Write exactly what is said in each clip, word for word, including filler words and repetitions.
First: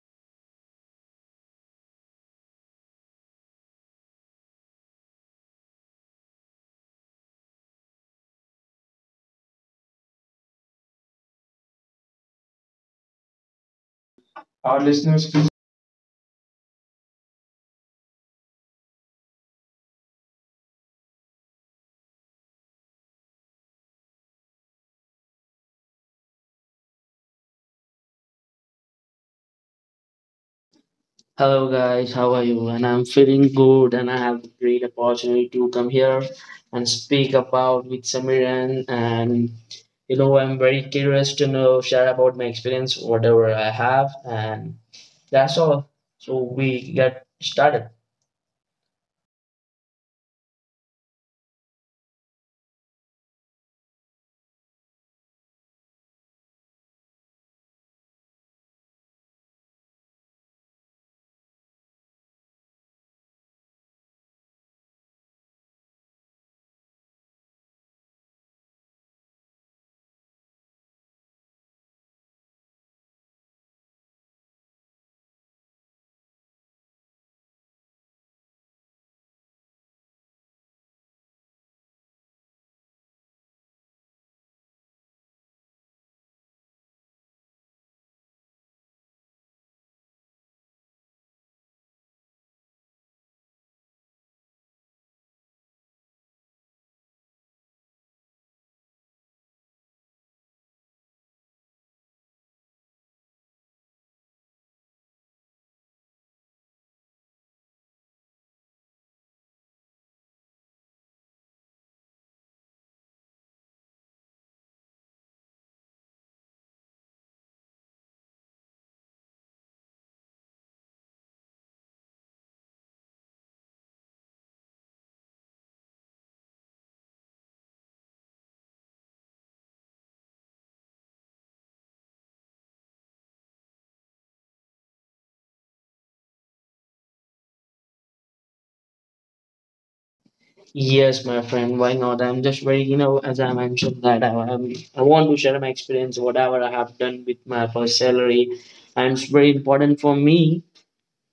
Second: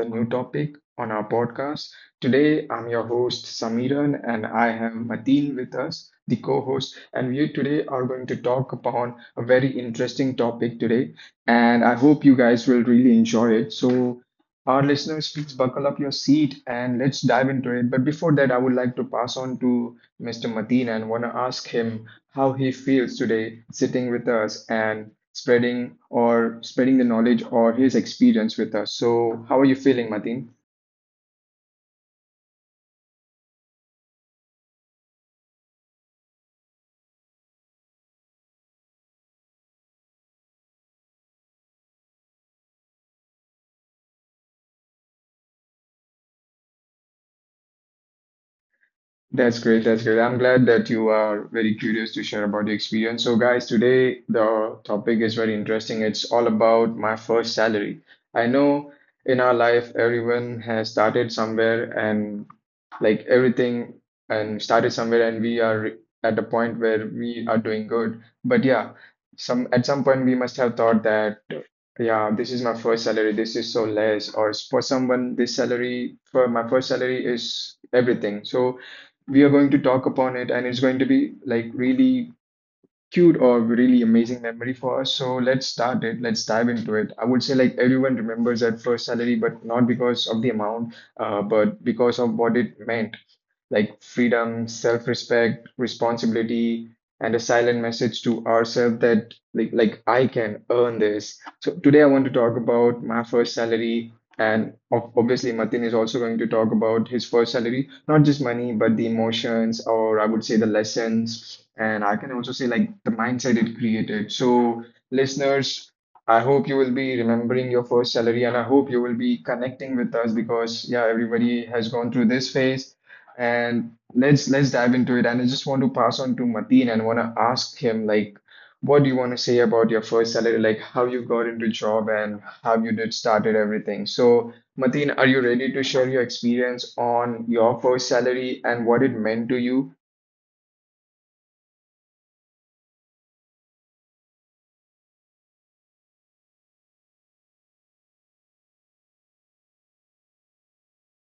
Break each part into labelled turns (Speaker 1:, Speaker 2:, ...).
Speaker 1: a new topic on our podcast. Today, I'm your host, Samiran, and I have Mateen with us, the co host. And we today are going to talk upon a very interesting topic today. And I hope you guys will really enjoy it. So,
Speaker 2: Our
Speaker 1: our
Speaker 2: listeners
Speaker 1: listeners,
Speaker 2: feel.
Speaker 1: please buckle up your seat and let's dive into it. But before that, I would like to pass on to mister Mateen and want to ask him how he feels today sitting with us and spreading or spreading the knowledge or his experience with us. So, how are you feeling, Mateen?
Speaker 2: Hello guys, how are you? And I'm feeling good and I have a great opportunity to come here and speak about with Samiran and you know I'm very curious to know share about my experience whatever I have and that's all. So we get started.
Speaker 1: That's great. That's great. I'm glad that you are very curious to share about your experience. So, guys, today the topic is very interesting. It's all about my first salary. I know in our life, everyone has started somewhere and like everything and started somewhere, and we are at the point where we are doing good. But yeah, some at some point we must have thought that yeah, this is my first salary. This is so less. Or s- for someone, this salary for my first salary is everything. So we are going to talk upon it, and it's going to be like really cute or really amazing memory for us. So let's start it. Let's dive into it. I would say like everyone remembers that first salary, but not because of the amount, uh, but because of what it meant, like freedom, self-respect, responsibility, and a silent message to ourselves that like like I can earn this. So today I want to talk about my first salary. And ob- obviously, Martin is also going to talk about his first salary, not just money, but the emotions, or I would say the lessons, and I can also say like the mindset it created. So, listeners, I hope you will be remembering your first salary, and I hope you will be connecting with us because yeah, everybody has gone through this phase, and let's let's dive into it. And I just want to pass on to Mateen and want to ask him like. What do you want to say about your first salary? Like how you got into job and how you did started everything. So Mateen, are you ready to share your experience on your first salary and what it meant to you?
Speaker 2: Yes, my friend, why not? I'm just very you know as I mentioned that I I'm, I want to share my experience whatever I have done with my first salary and it's very important for me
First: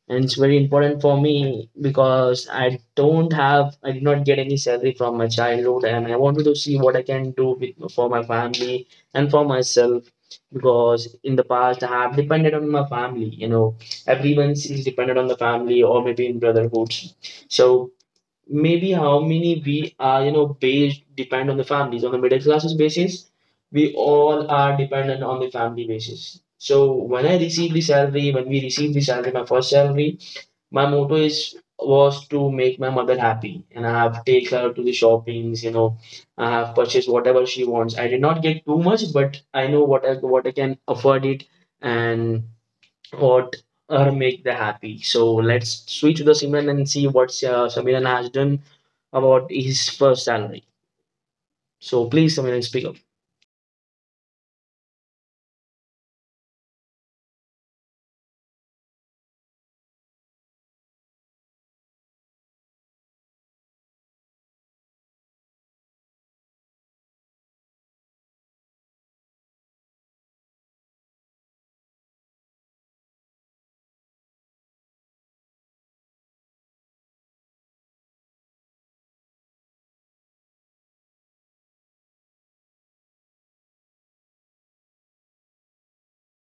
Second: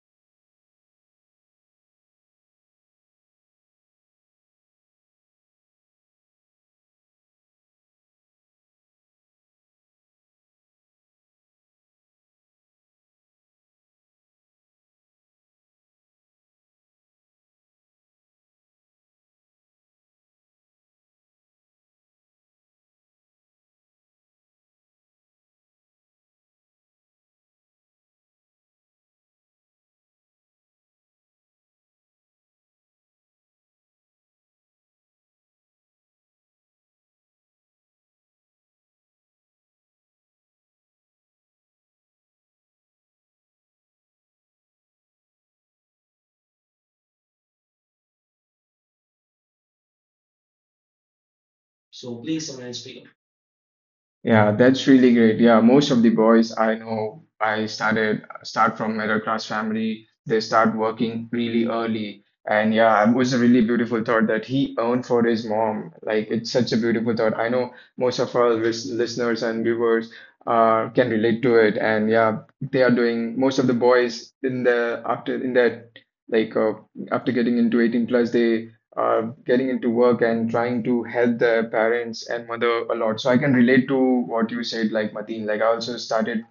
Speaker 2: and it's very important for me because I don't have, I did not get any salary from my childhood, and I wanted to see what I can do with, for my family and for myself. Because in the past, I have depended on my family, you know, everyone is dependent on the family or maybe in brotherhoods. So maybe how many we are, you know, based depend on the families on the middle classes basis. We all are dependent on the family basis. So when I receive the salary, when we receive the salary, my first salary, my motto is was to make my mother happy, and I have take her to the shoppings. You know, I have purchased whatever she wants. I did not get too much, but I know what I what I can afford it, and what her make the happy. So let's switch to the Simran and see what uh, Samiran has done about his first salary. So please, Samiran, speak up.
Speaker 1: Yeah, that's really great. Yeah, most of the boys I know, I started start from middle class family. They start working really early, and yeah, it was a really beautiful thought that he earned for his mom. Like it's such a beautiful thought. I know most of our lis- listeners and viewers uh, can relate to it, and yeah, they are doing most of the boys in the after in that like uh, after getting into eighteen plus they uh, getting into work and trying to help their parents and mother a lot. So I can relate to what you said, like Mateen. Like I also started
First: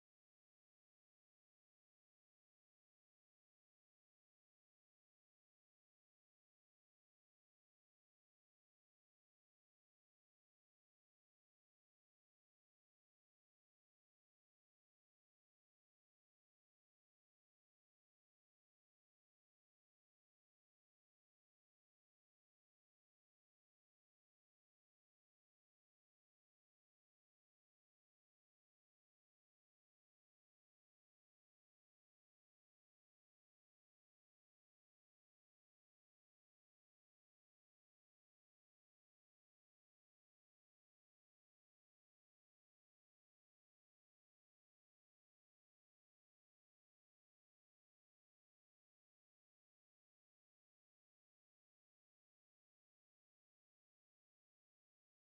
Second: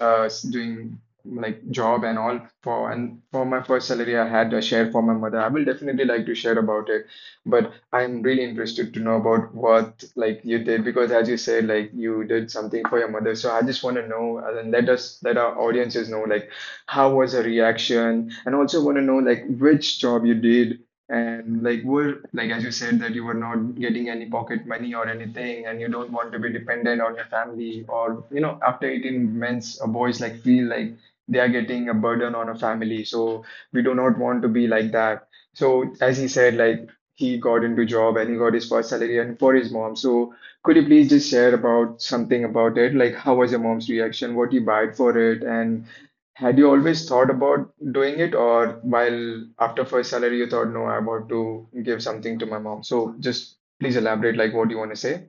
Speaker 1: uh, s- doing like job and all for and for my first salary I had a share for my mother. I will definitely like to share about it, but I'm really interested to know about what like you did because as you said, like you did something for your mother. So I just want to know, uh, and let us let our audiences know like how was her reaction, and also want to know like which job you did, and like were, like as you said that you were not getting any pocket money or anything and you don't want to be dependent on your family, or you know after eighteen men's or boys like feel like they are getting a burden on a family, so we do not want to be like that. So as he said, like he got into job and he got his first salary and for his mom. So could you please just share about something about it, like how was your mom's reaction, what you buy for it, and had you always thought about doing it, or while after first salary you thought, no, I want to give something to my mom? So just please elaborate like what you want to say.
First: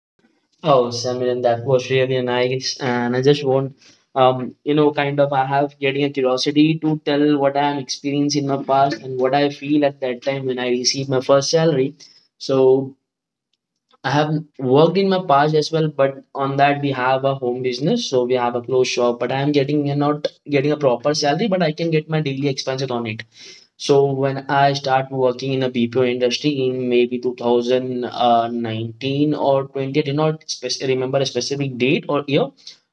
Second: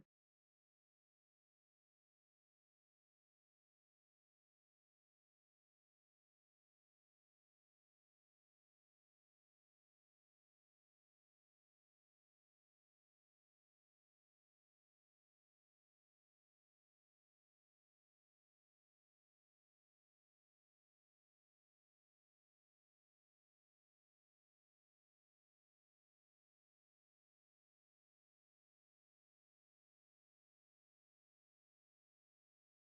Speaker 2: Oh, Samir, that was really nice. And I just want, um, you know, kind of, I have getting a curiosity to tell what I am experiencing in my past and what I feel at that time when I received my first salary. So I have worked in my past as well, but on that we have a home business, so we have a clothes shop. But I am getting uh, not getting a proper salary, but I can get my daily expenses on it. So when I start working in a B P O industry in maybe two thousand nineteen or twenty, I did not spec- remember a specific date or year.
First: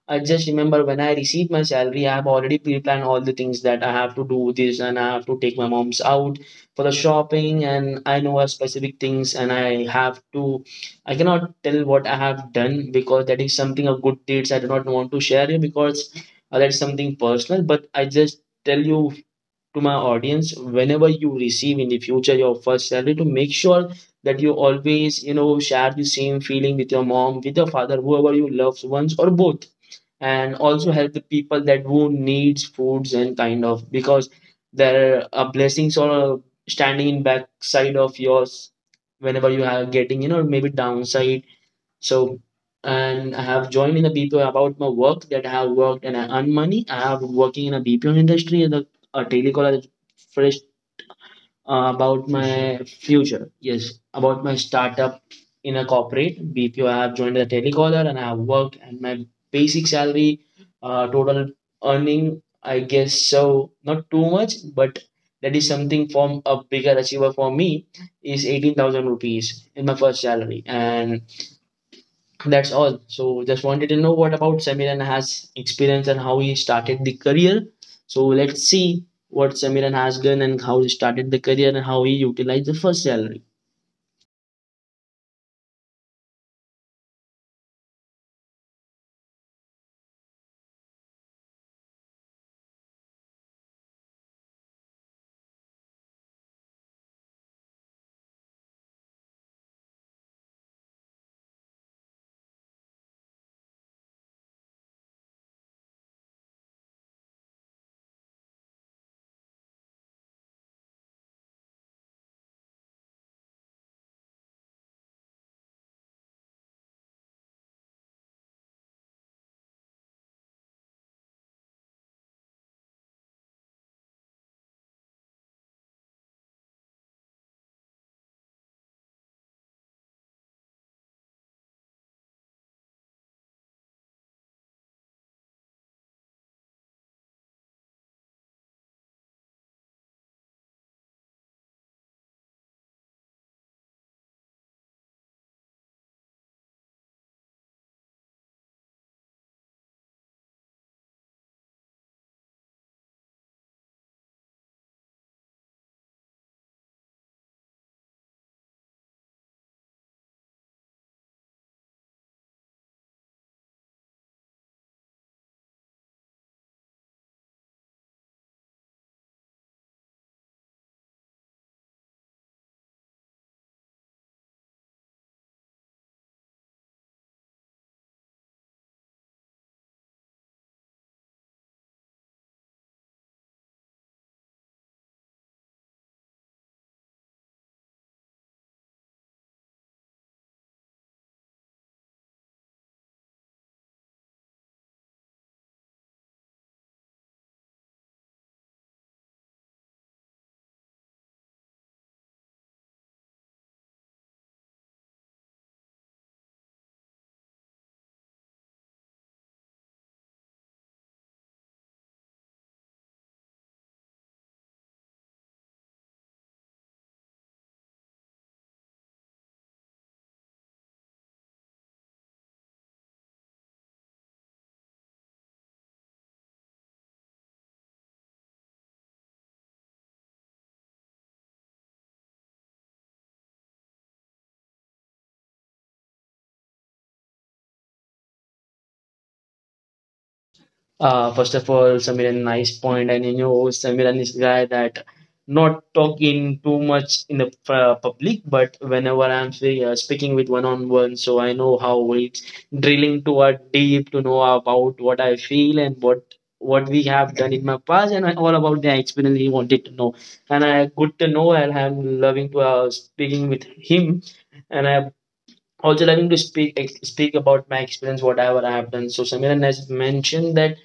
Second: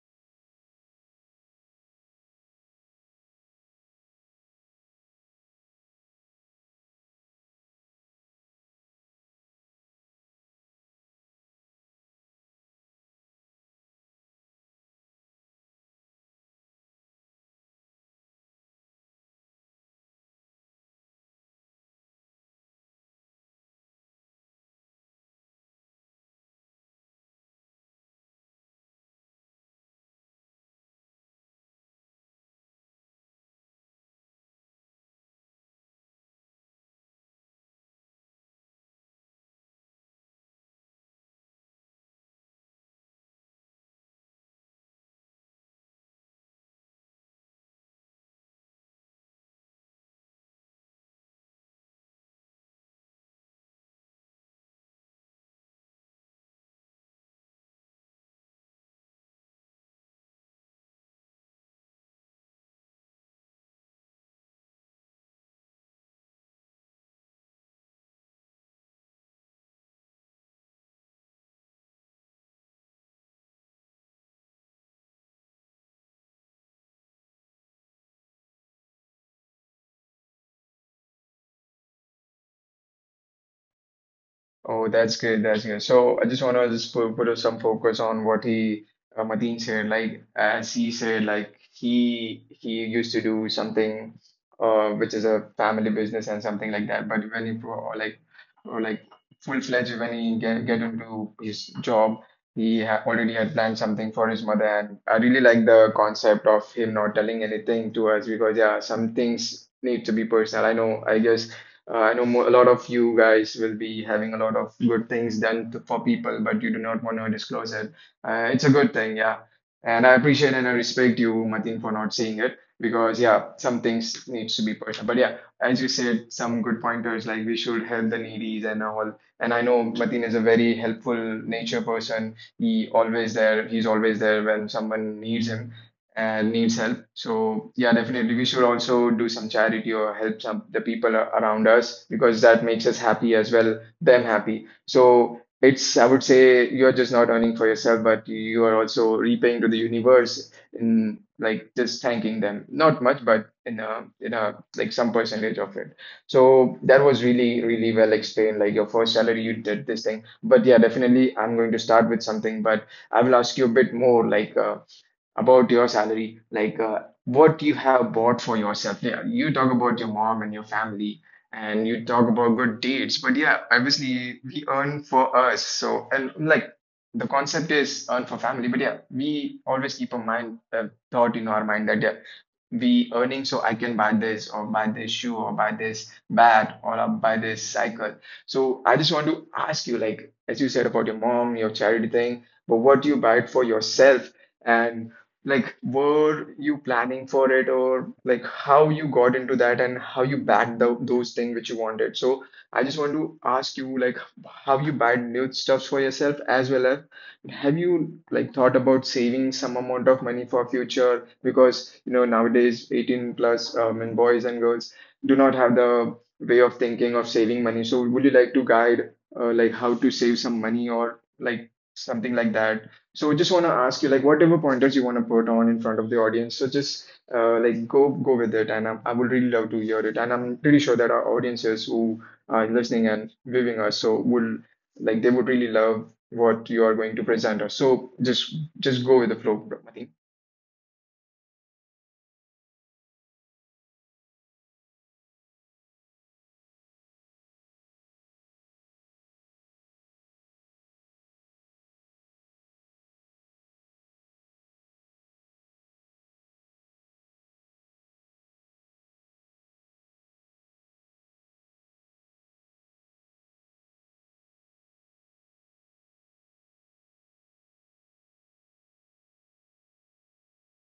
Speaker 2: I just remember when I received my salary, I have already pre-planned all the things that I have to do this and I have to take my mom's out for the shopping and I know a specific things and I have to I cannot tell what I have done because that is something of good deeds I do not want to share you because uh, that's something personal, but I just tell you to my audience whenever you receive in the future your first salary to make sure that you always you know share the same feeling with your mom, with your father, whoever you love ones or both, and also help the people that who needs foods and kind of because there are blessings or standing in backside of yours whenever you are getting you know maybe downside. So, and I have joined in a B P O about my work that I have worked and I earn money. I have working in a B P O industry and a, a telecaller first uh, about my future. Yes, about my startup in a corporate B P O. I have joined a telecaller and I have worked, and my basic salary, uh, total earning, I guess so not too much, but that is something from a bigger achiever for me is eighteen thousand rupees in my first salary, and that's all. So just wanted to know what about Samiran has experience and how he started the career. So let's see what Samiran has done and how he started the career and how he utilized the first salary.
Speaker 1: Oh, that's great. That's great. So I just want to just put, put some focus on what he uh, Mateen said. Like as he said, like he he used to do something, uh, which is a family business and something like that. But when he pro- like or like full-fledged when he get, get into his job, he ha already had planned something for his mother. And I really like the concept of him not telling anything to us because yeah, some things need to be personal. I know. I guess uh, I know mo a lot of you guys will be having a lot of good things done to, for people, but you do not want to disclose it. Uh, it's a good thing, yeah. And I appreciate and I respect you, Mateen, for not saying it because, yeah, some things needs to be personal. But yeah, as you said, some good pointers like we should help the needies and all. And I know Mateen is a very helpful nature person. He always there. He's always there when someone needs him and needs help. So yeah, definitely we should also do some charity or help some the people a- around us because that makes us happy as well, them happy. So it's I would say you're just not earning for yourself, but you are also repaying to the universe in like just thanking them. Not much, but in a in a like some percentage of it. So that was really, really well explained. Like your first salary, you did this thing. But yeah, definitely I'm going to start with something, but I will ask you a bit more like uh, about your salary, like uh, what you have bought for yourself. Yeah, you talk about your mom and your family, and you talk about good deeds. But yeah, obviously we earn for us. So and like the concept is earn for family. But yeah, we always keep a mind uh, thought in our mind that yeah, we earning so I can buy this or buy this shoe or buy this bat or I'll buy this cycle. So I just want to ask you, like as you said about your mom, your charity thing, but what do you buy it for yourself? And like, were you planning for it, or like how you got into that and how you backed the, those things which you wanted? So, I just want to ask you, like, have you bought new stuffs for yourself as well as have you like thought about saving some amount of money for future? Because you know nowadays, eighteen plus um, and boys and girls do not have the way of thinking of saving money. So, would you like to guide uh, like how to save some money or like something like that? So just want to ask you like whatever pointers you want to put on in front of the audience. So just uh, like go go with it, and I'm, I would really love to hear it. And I'm pretty sure that our audiences who are listening and viewing us, so would like they would really love what you are going to present us. So just just go with the flow, Pramatee.
Speaker 2: Uh, first of all, Samiran, nice point. And you know, Samiran is guy that not talking too much in the uh, public, but whenever I'm free, uh, speaking with one on one, so I know how it's drilling to a deep to know about what I feel and what what we have done in my past and all about the experience he wanted to know. And I good to know, and I'm loving to uh, speaking with him, and I'm also loving to speak ex- speak about my experience, whatever I have done. So Samiran has mentioned that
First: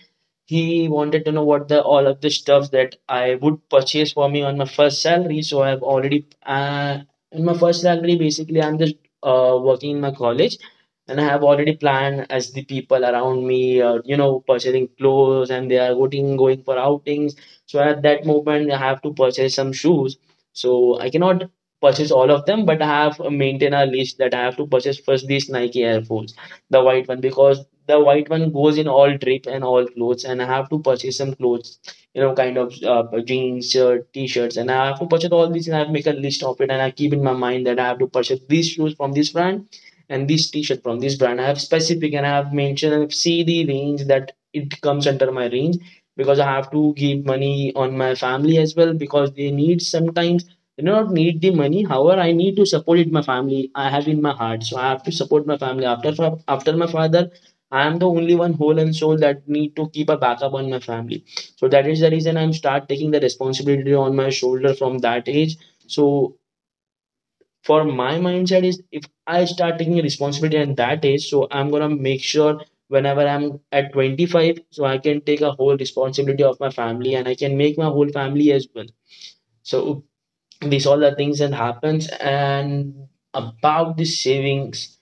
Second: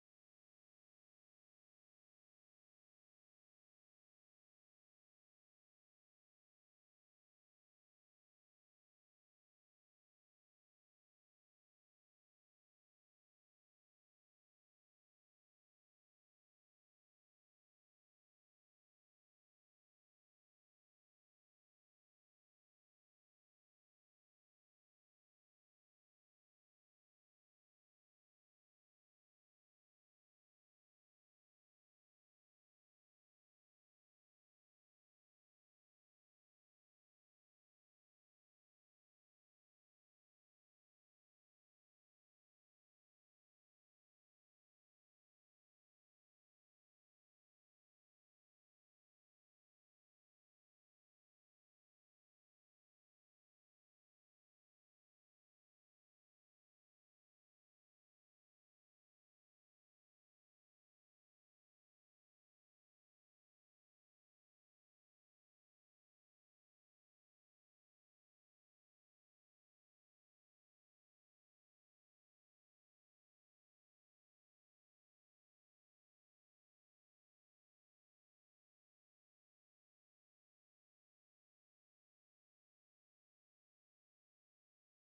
Speaker 2: he wanted to know what the all of the stuff that I would purchase for me on my first salary. So I've already uh, in my first salary, basically, I'm just uh, working in my college, and I have already planned as the people around me, uh, you know, purchasing clothes, and they are going going for outings. So at that moment, I have to purchase some shoes. So I cannot purchase all of them, but I have maintained a list that I have to purchase first these Nike Air Force, the white one, because the white one goes in all drip and all clothes, and I have to purchase some clothes, you know, kind of uh, jeans, shirt, t-shirts, and I have to purchase all these, and I make a list of it, and I keep in my mind that I have to purchase these shoes from this brand and this t-shirt from this brand. I have specific and I have mentioned and see the range that it comes under my range, because I have to give money on my family as well, because they need sometimes, they do not need the money, however I need to support it my family. I have in my heart, so I have to support my family after fa- after my father. I am the only one whole and soul that need to keep a backup on my family. So that is the reason I'm start taking the responsibility on my shoulder from that age. So for my mindset is if I start taking responsibility at that age, so I'm gonna make sure whenever I'm at twenty-five, so I can take a whole responsibility of my family, and I can make my whole family as well. So these all the things that happens. And about the savings,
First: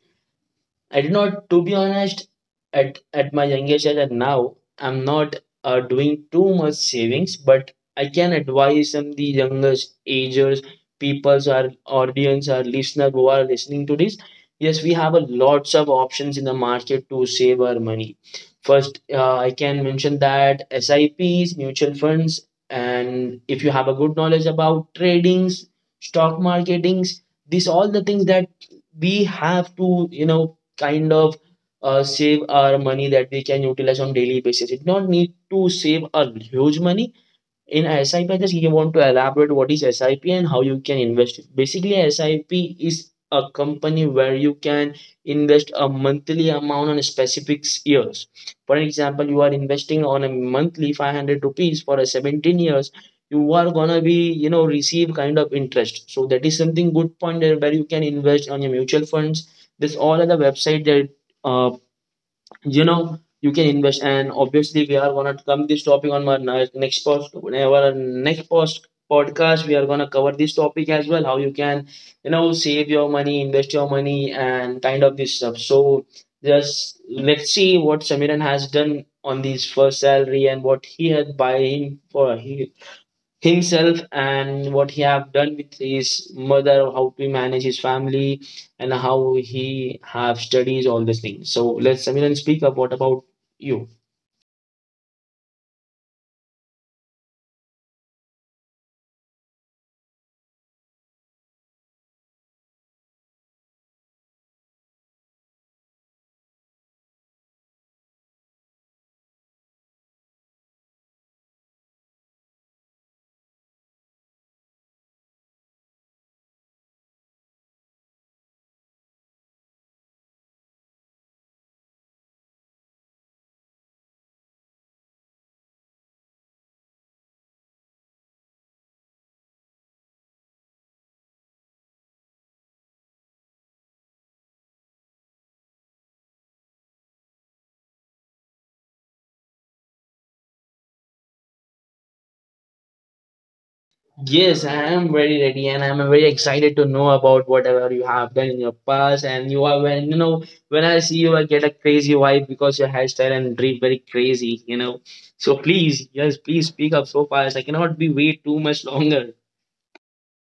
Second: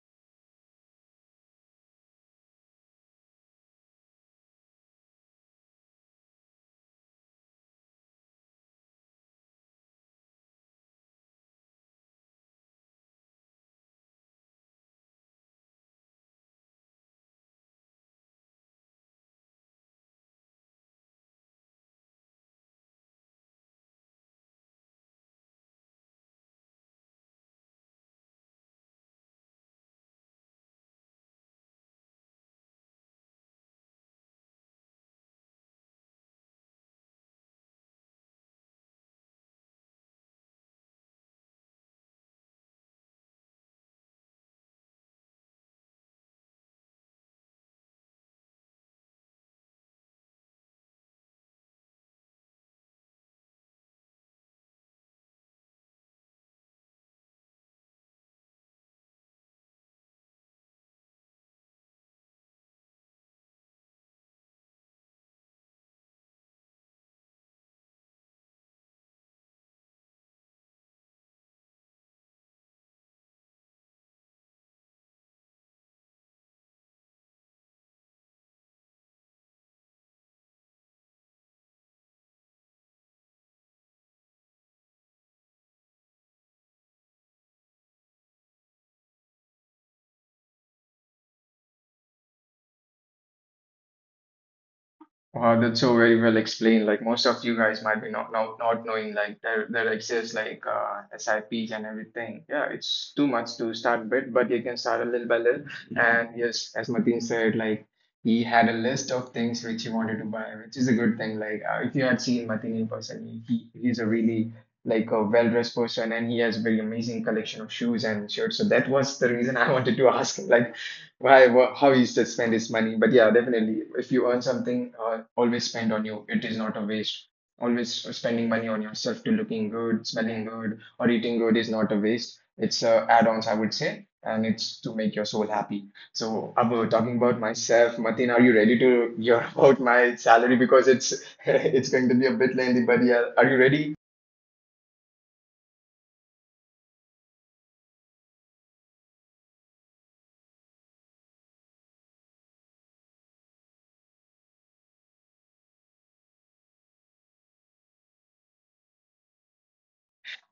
Speaker 2: I did not, to be honest, at at my youngest age and now, I'm not uh, doing too much savings, but I can advise some the youngest agers, peoples, our audience, our listener who are listening to this. Yes, we have a lots of options in the market to save our money. First, uh, I can mention that S I Ps, mutual funds, and if you have a good knowledge about tradings, stock marketings, these all the things that we have to you know kind of uh, save our money that we can utilize on daily basis. It not need to save a huge money. In S I P, I P, I just you want to elaborate what is S I P and how you can invest. It. Basically, S I P is a company where you can invest a monthly amount on specific years. For example, you are investing on a monthly five hundred rupees for a seventeen years. You are gonna be you know receive kind of interest. So that is something good point there where you can invest on your mutual funds. This all are the website that uh, you know you can invest, and obviously we are gonna come this topic on our ne- next post, our next post podcast we are gonna cover this topic as well, how you can you know save your money, invest your money and kind of this stuff. So just let's see what Samiran has done on his first salary and what he had buying for he himself and what he have done with his mother, how to manage his family, and how he have studies all these things. So let's Samiran speak up what about you.
Speaker 1: Wow, that's so very well explained. Like most of you guys might be not not, not knowing like there there exists like uh, S I Ps and everything. Yeah, it's too much to start with, but you can start a little by little. And yes, as Martin said, like he had a list of things which he wanted to buy, which is a good thing. Like uh, if you had seen Martin in person, he, he he's a really like a well-dressed person, and he has very amazing collection of shoes and shirts. So that was the reason I wanted to ask him. Like why, wha- how he used to spend his money. But yeah, definitely, if you earn something, uh, always spend on you. It is not a waste. Always spending money on yourself to looking good, smelling good, or eating good is not a waste. It's uh, add-ons, I would say, and it's to make your soul happy. So, Abu, talking about myself, Mateen, are you ready to hear about my salary? Because it's it's going to be a bit lengthy, but yeah, are you ready?
Speaker 2: Yes, I am very ready and I'm very excited to know about whatever you have done in your past, and you are when you know when I see you I get a crazy vibe because your hairstyle and drip very crazy, you know. So please, yes, please speak up so fast, I cannot be wait too much longer.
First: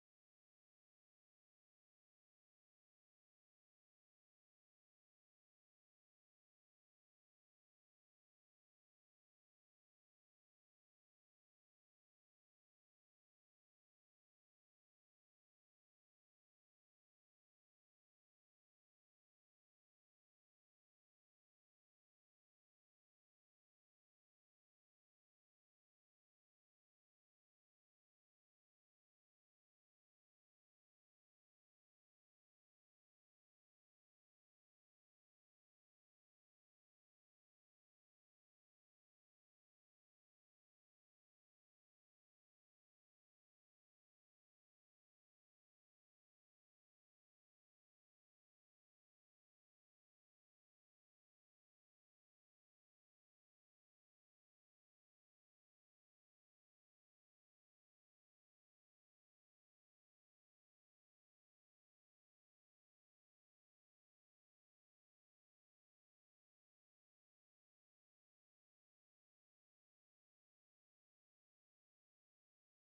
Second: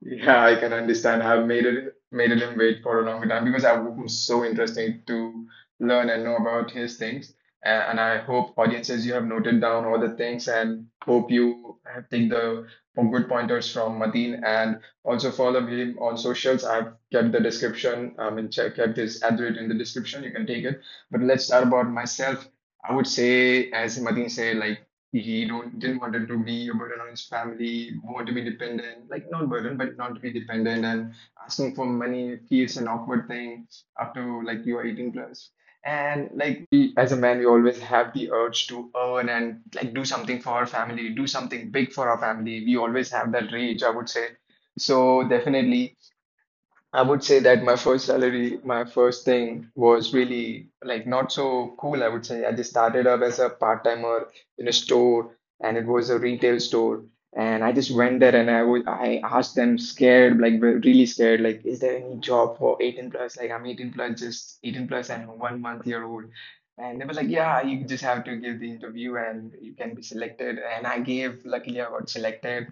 Speaker 1: Yeah, I can understand. I've made it made him wait for a longer time because I was so interesting to learn and know about his things. And, and I hope audiences you have noted down all the things and hope you have take the good pointers from Mateen and also follow him on socials. I've kept the description, I mean check kept his address in the description. You can take it. But let's start about myself. I would say, as Mateen said, like he don't didn't want it to be a burden on his family, want to be dependent, like not burden, but not to be dependent and asking for money feels an awkward thing after like you are eighteen plus. And like we as a man, we always have the urge to earn and like do something for our family, do something big for our family. We always have that rage, I would say. So definitely. I would say that my first salary, my first thing was really like not so cool, I would say. I just started up as a part-timer in a store, and it was a retail store. And I just went there and I was I asked them scared, like ve- really scared, like, is there any job for eighteen plus? Like I'm eighteen plus, just eighteen plus and one month year old. And they were like, yeah, you just have to give the interview and you can be selected. And I gave, luckily I got selected.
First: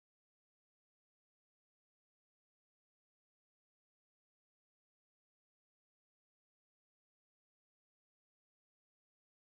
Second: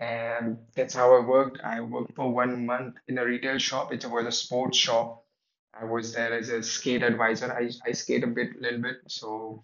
Speaker 1: And that's how I worked. I worked for one month in a retail shop. It was a sports shop. I was there as a skate advisor. I, I skate a bit, little bit. So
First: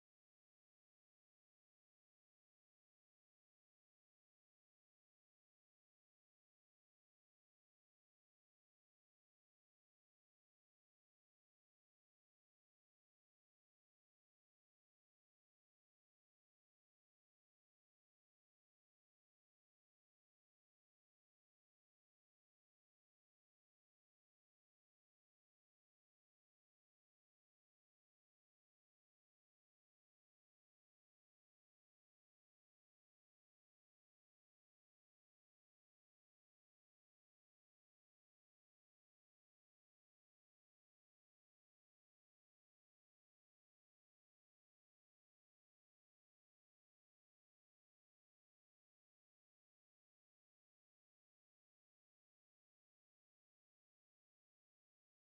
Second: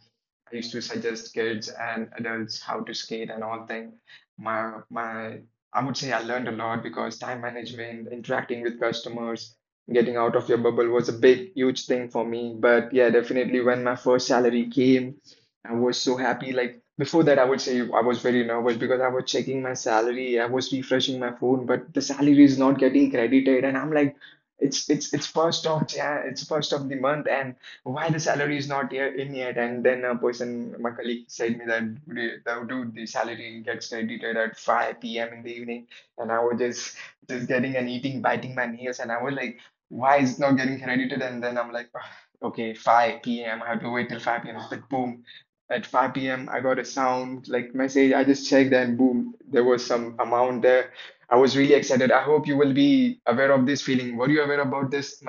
Speaker 1: I used to suggest kids and adults how to skate and all thing. My my I would say I learned a lot because time management, interacting with customers, getting out of your bubble was a big huge thing for me. But yeah, definitely when my first salary came, I was so happy. Like before that, I would say I was very nervous because I was checking my salary, I was refreshing my phone, but the salary is not getting credited, and I'm like, it's it's it's first of yeah, it's first of the month, and why the salary is not here in yet. And then a person my colleague said me that, "Dude, the dude the salary gets credited at five p.m. in the evening." And I was just just getting and eating biting my nails, and I was like, why is it not getting credited? And then I'm like, "Ugh, okay, five p.m. I have to wait till five p.m." But boom, at five p.m. I got a sound like message. I just checked, and boom, there was some amount there. I was really excited. I hope you will be aware of this feeling. Were you aware about this?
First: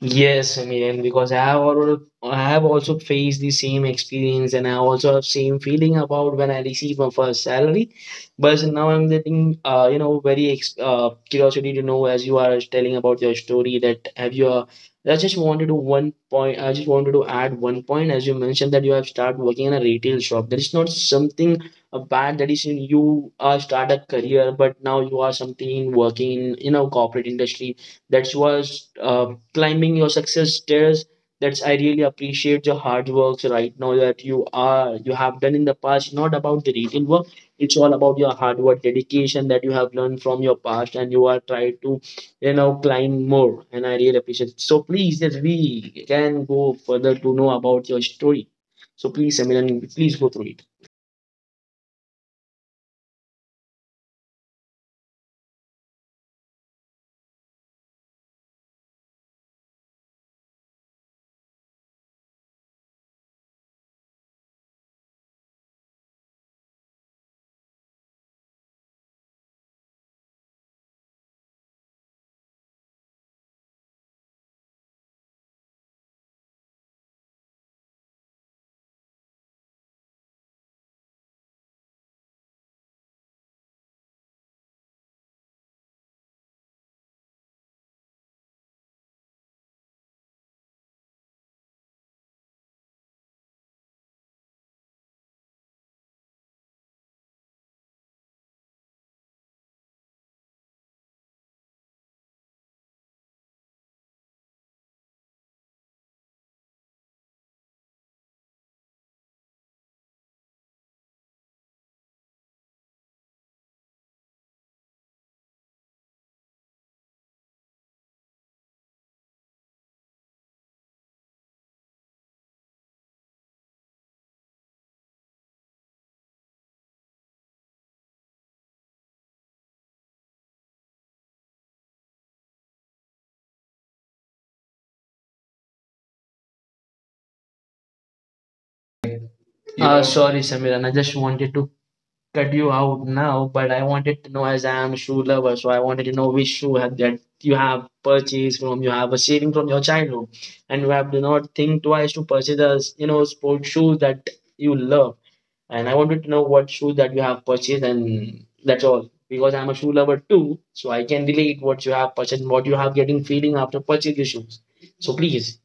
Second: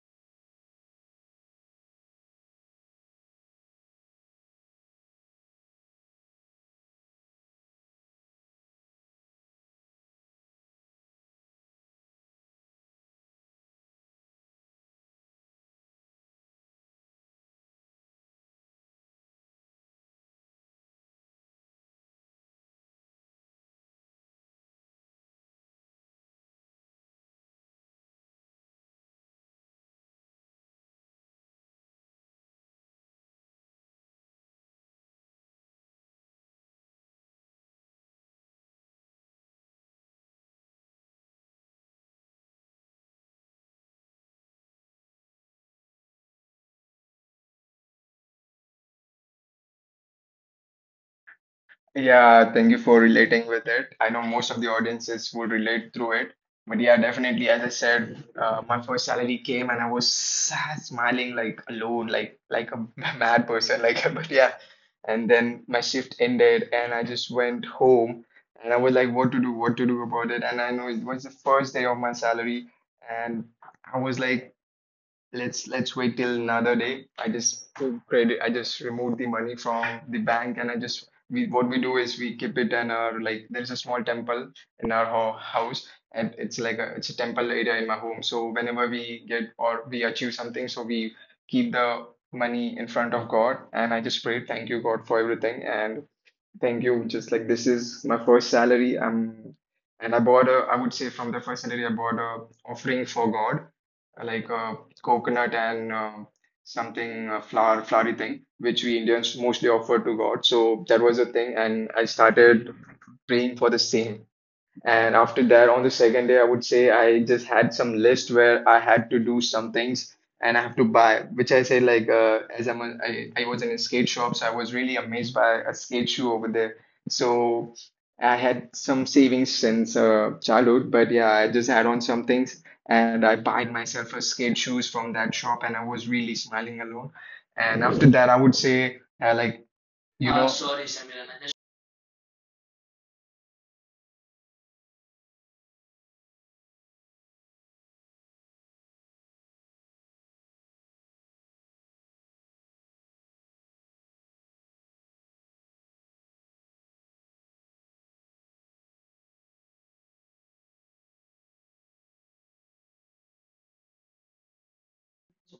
Speaker 2: Yes, I mean, because I have already, I have also faced the same experience, and I also have same feeling about when I receive my first salary. But now I'm getting, uh, you know, very ex- uh, curiosity to know as you are telling about your story that have you. Uh, I just wanted to one point. I just wanted to add one point as you mentioned that you have started working in a retail shop. That is not something uh, bad. That is you uh, start a career, but now you are something working in you know corporate industry. That was uh, climbing your success stairs. That's I really appreciate your hard works right now that you are you have done in the past. Not about the retail work. It's all about your hard work, dedication that you have learned from your past, and you are trying to you know climb more. And I really appreciate. It. So please, yes, we can go further to know about your story. So please, Samiran, please go through it.
Speaker 1: Yeah, thank you for relating with it. I know most of the audiences would relate through it. But yeah, definitely, as I said, uh, my first salary came and I was sad, smiling like alone, like like a mad person, like but yeah. And then my shift ended and I just went home, and I was like, what to do, what to do about it. And I know it was the first day of my salary, and I was like, let's let's wait till another day. I just took credit. I just removed the money from the bank, and I just we what we do is we keep it in our like there's a small temple in our ho- house, and it's like a it's a temple area in my home. So whenever we get or we achieve something, so we keep the money in front of God, and I just pray, thank you God for everything, and thank you. Just like this is my first salary. Um, and I bought a, I would say from the first salary, I bought a offering for God, uh, like a coconut and uh, something uh, flower, flowery thing, which we Indians mostly offer to God. So that was a thing, and I started praying for the same. And after that, on the second day, I would say I just had some list where I had to do some things and I have to buy, which I say like uh, as I'm a, I, I was in a skate shop, so I was really amazed by a skate shoe over there. So I had some savings since uh, childhood, but yeah, I just had on some things and I buyed myself a skate shoes from that shop, and I was really smiling alone. And after that, I would say uh, like
Speaker 2: You Uh, know,
Speaker 1: you
Speaker 2: sorry,
Speaker 1: know.
Speaker 2: Samiran. I just wanted to cut you out now, but I wanted to know as I am a shoe lover, so I wanted to know which shoe have, that you have purchased from, you have a saving from your childhood, and you have do not think twice to purchase a you know sports shoe that you love. And I wanted to know what shoe that you have purchased, and that's all. Because I'm a shoe lover too, so I can relate what you have purchased, and what you have getting feeling after purchasing the shoes. So please,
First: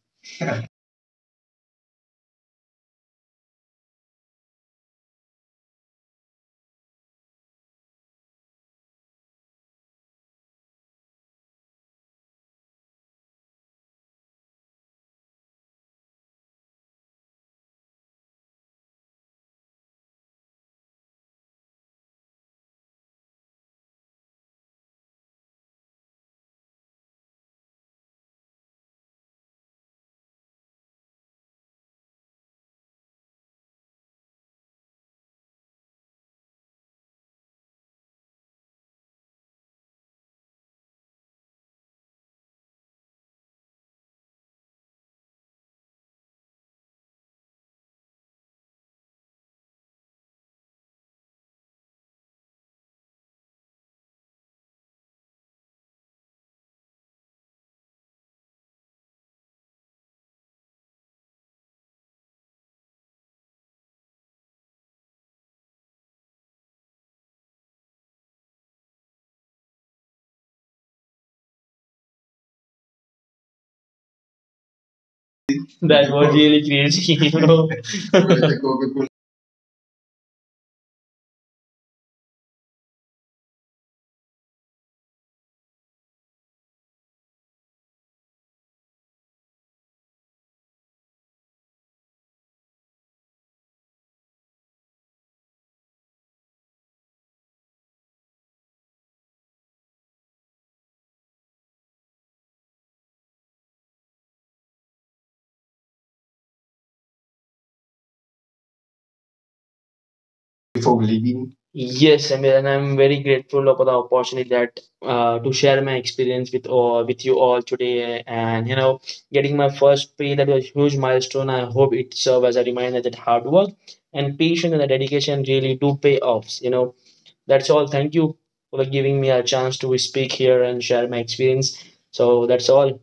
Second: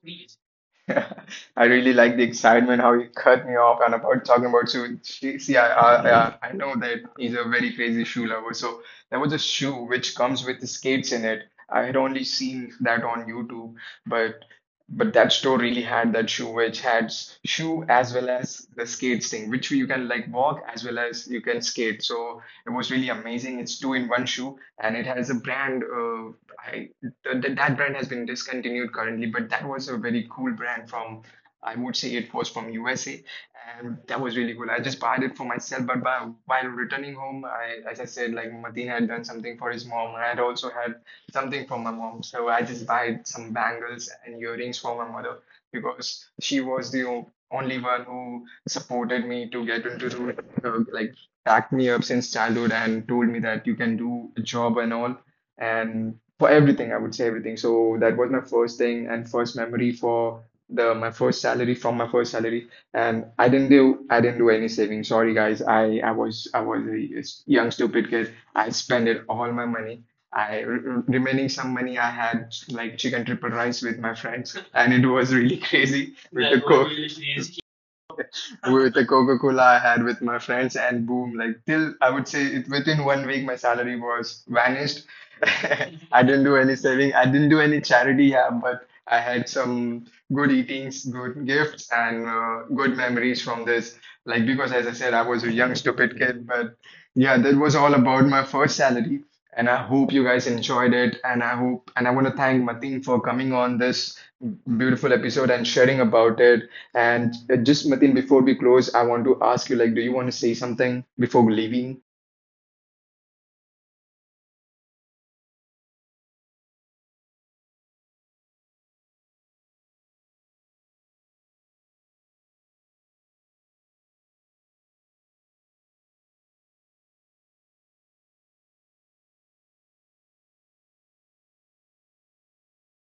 Speaker 1: Yeah, I really like the excitement how you cut me off and about talking about shoes. See, see, I, I, I I know that he's a very crazy shoe lover. So there was a shoe which comes with skates in it. I had only seen that on YouTube, but but that store really had that shoe which had s- shoe as well as the skates thing, which you can like walk as well as you can skate. So it was really amazing. It's two in one shoe, and it has a brand. Uh, I th- that brand has been discontinued currently, but that was a very cool brand from, I would say it was from U S A, and that was really cool. I just bought it for myself, but by, while returning home, I, as I said, like Mateen had done something for his mom, and I had also had something for my mom. So I just bought some bangles and earrings for my mother because she was the o- only one who supported me to get into the, uh, like backed me up since childhood and told me that you can do a job and all. And for everything, I would say everything. So that was my first thing and first memory for the my first salary from my first salary. And I didn't do I didn't do any saving. Sorry guys, I I was I was a s- young stupid kid. I spent it all my money. I re- re- remaining some money I had like chicken triple rice with my friends, and it was really crazy
Speaker 2: that was
Speaker 1: with the
Speaker 2: really
Speaker 1: coke
Speaker 2: crazy, you know.
Speaker 1: with the Coca-Cola I had with my friends, and boom, like till I would say it, within one week, my salary was vanished. I didn't do any saving. I didn't do any charity, yeah, but I had some good eatings, good gifts, and uh, good memories from this. Like because, as I said, I was a young stupid kid, but yeah, that was all about my first salary. And I hope you guys enjoyed it. And I hope, and I want to thank Mateen for coming on this beautiful episode and sharing about it. And uh, just Matin, before we close, I want to ask you, like, do you want to say something
Speaker 2: before
Speaker 1: before
Speaker 2: leaving.
Speaker 1: leaving?
Speaker 2: Yes, I mean, and I'm very grateful for the opportunity that uh, to share my experience with all with you all today. And you know, getting my first pay that was a huge milestone. I hope it serves as a reminder that hard work and patience and the dedication really do pay offs. You know, that's all. Thank you for giving me a chance to speak here and share my experience. So that's all.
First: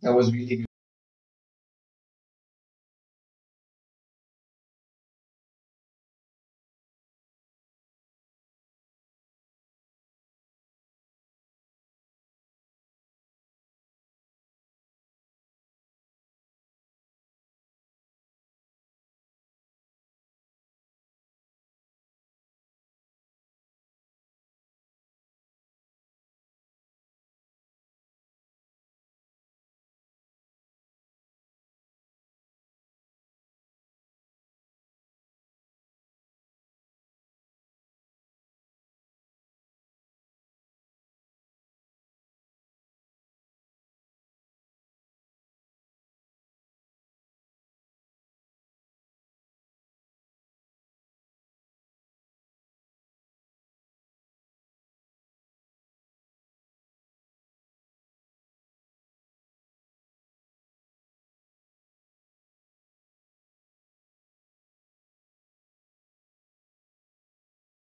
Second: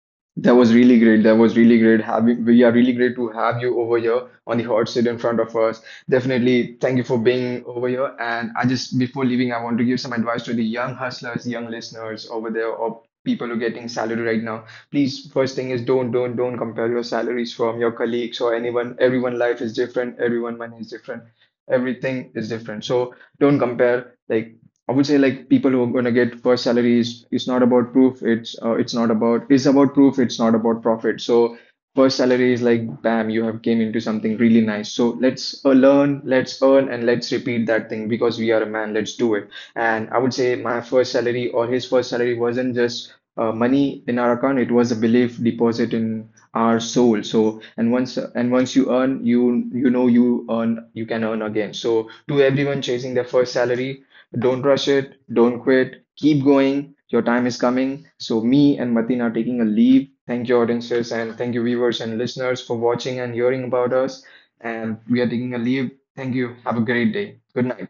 Speaker 2: That was
Speaker 1: That
Speaker 2: really
Speaker 1: was really great. That was really great. Having we are really great to have you over here on the hot seat in front of us. Definitely, thank you for being over here. And I just before leaving, I want to give some advice to the young hustlers, young listeners over there, or people who are getting salary right now. Please, first thing is don't, don't, don't compare your salaries from your colleagues or anyone. Everyone life is different. Everyone money is different. Everything is different. So don't compare. Like I would say like people who are going to get first salaries is not about proof. It's uh, it's not about it's about proof. It's not about profit. So first salary is like bam, you have came into something really nice. So let's uh, learn, let's earn, and let's repeat that thing because we are a man. Let's do it. And I would say my first salary or his first salary wasn't just uh, money in our account. It was a belief deposit in our soul. So and once and once you earn, you you know you earn you can earn again. So to everyone chasing their first salary, don't rush it, don't quit, keep going. Your time is coming. So, me and Mateen are taking a leave. Thank you, audiences, and thank you, viewers and listeners, for watching and hearing about us. And we are taking a leave. Thank you. Have a great day. Good night.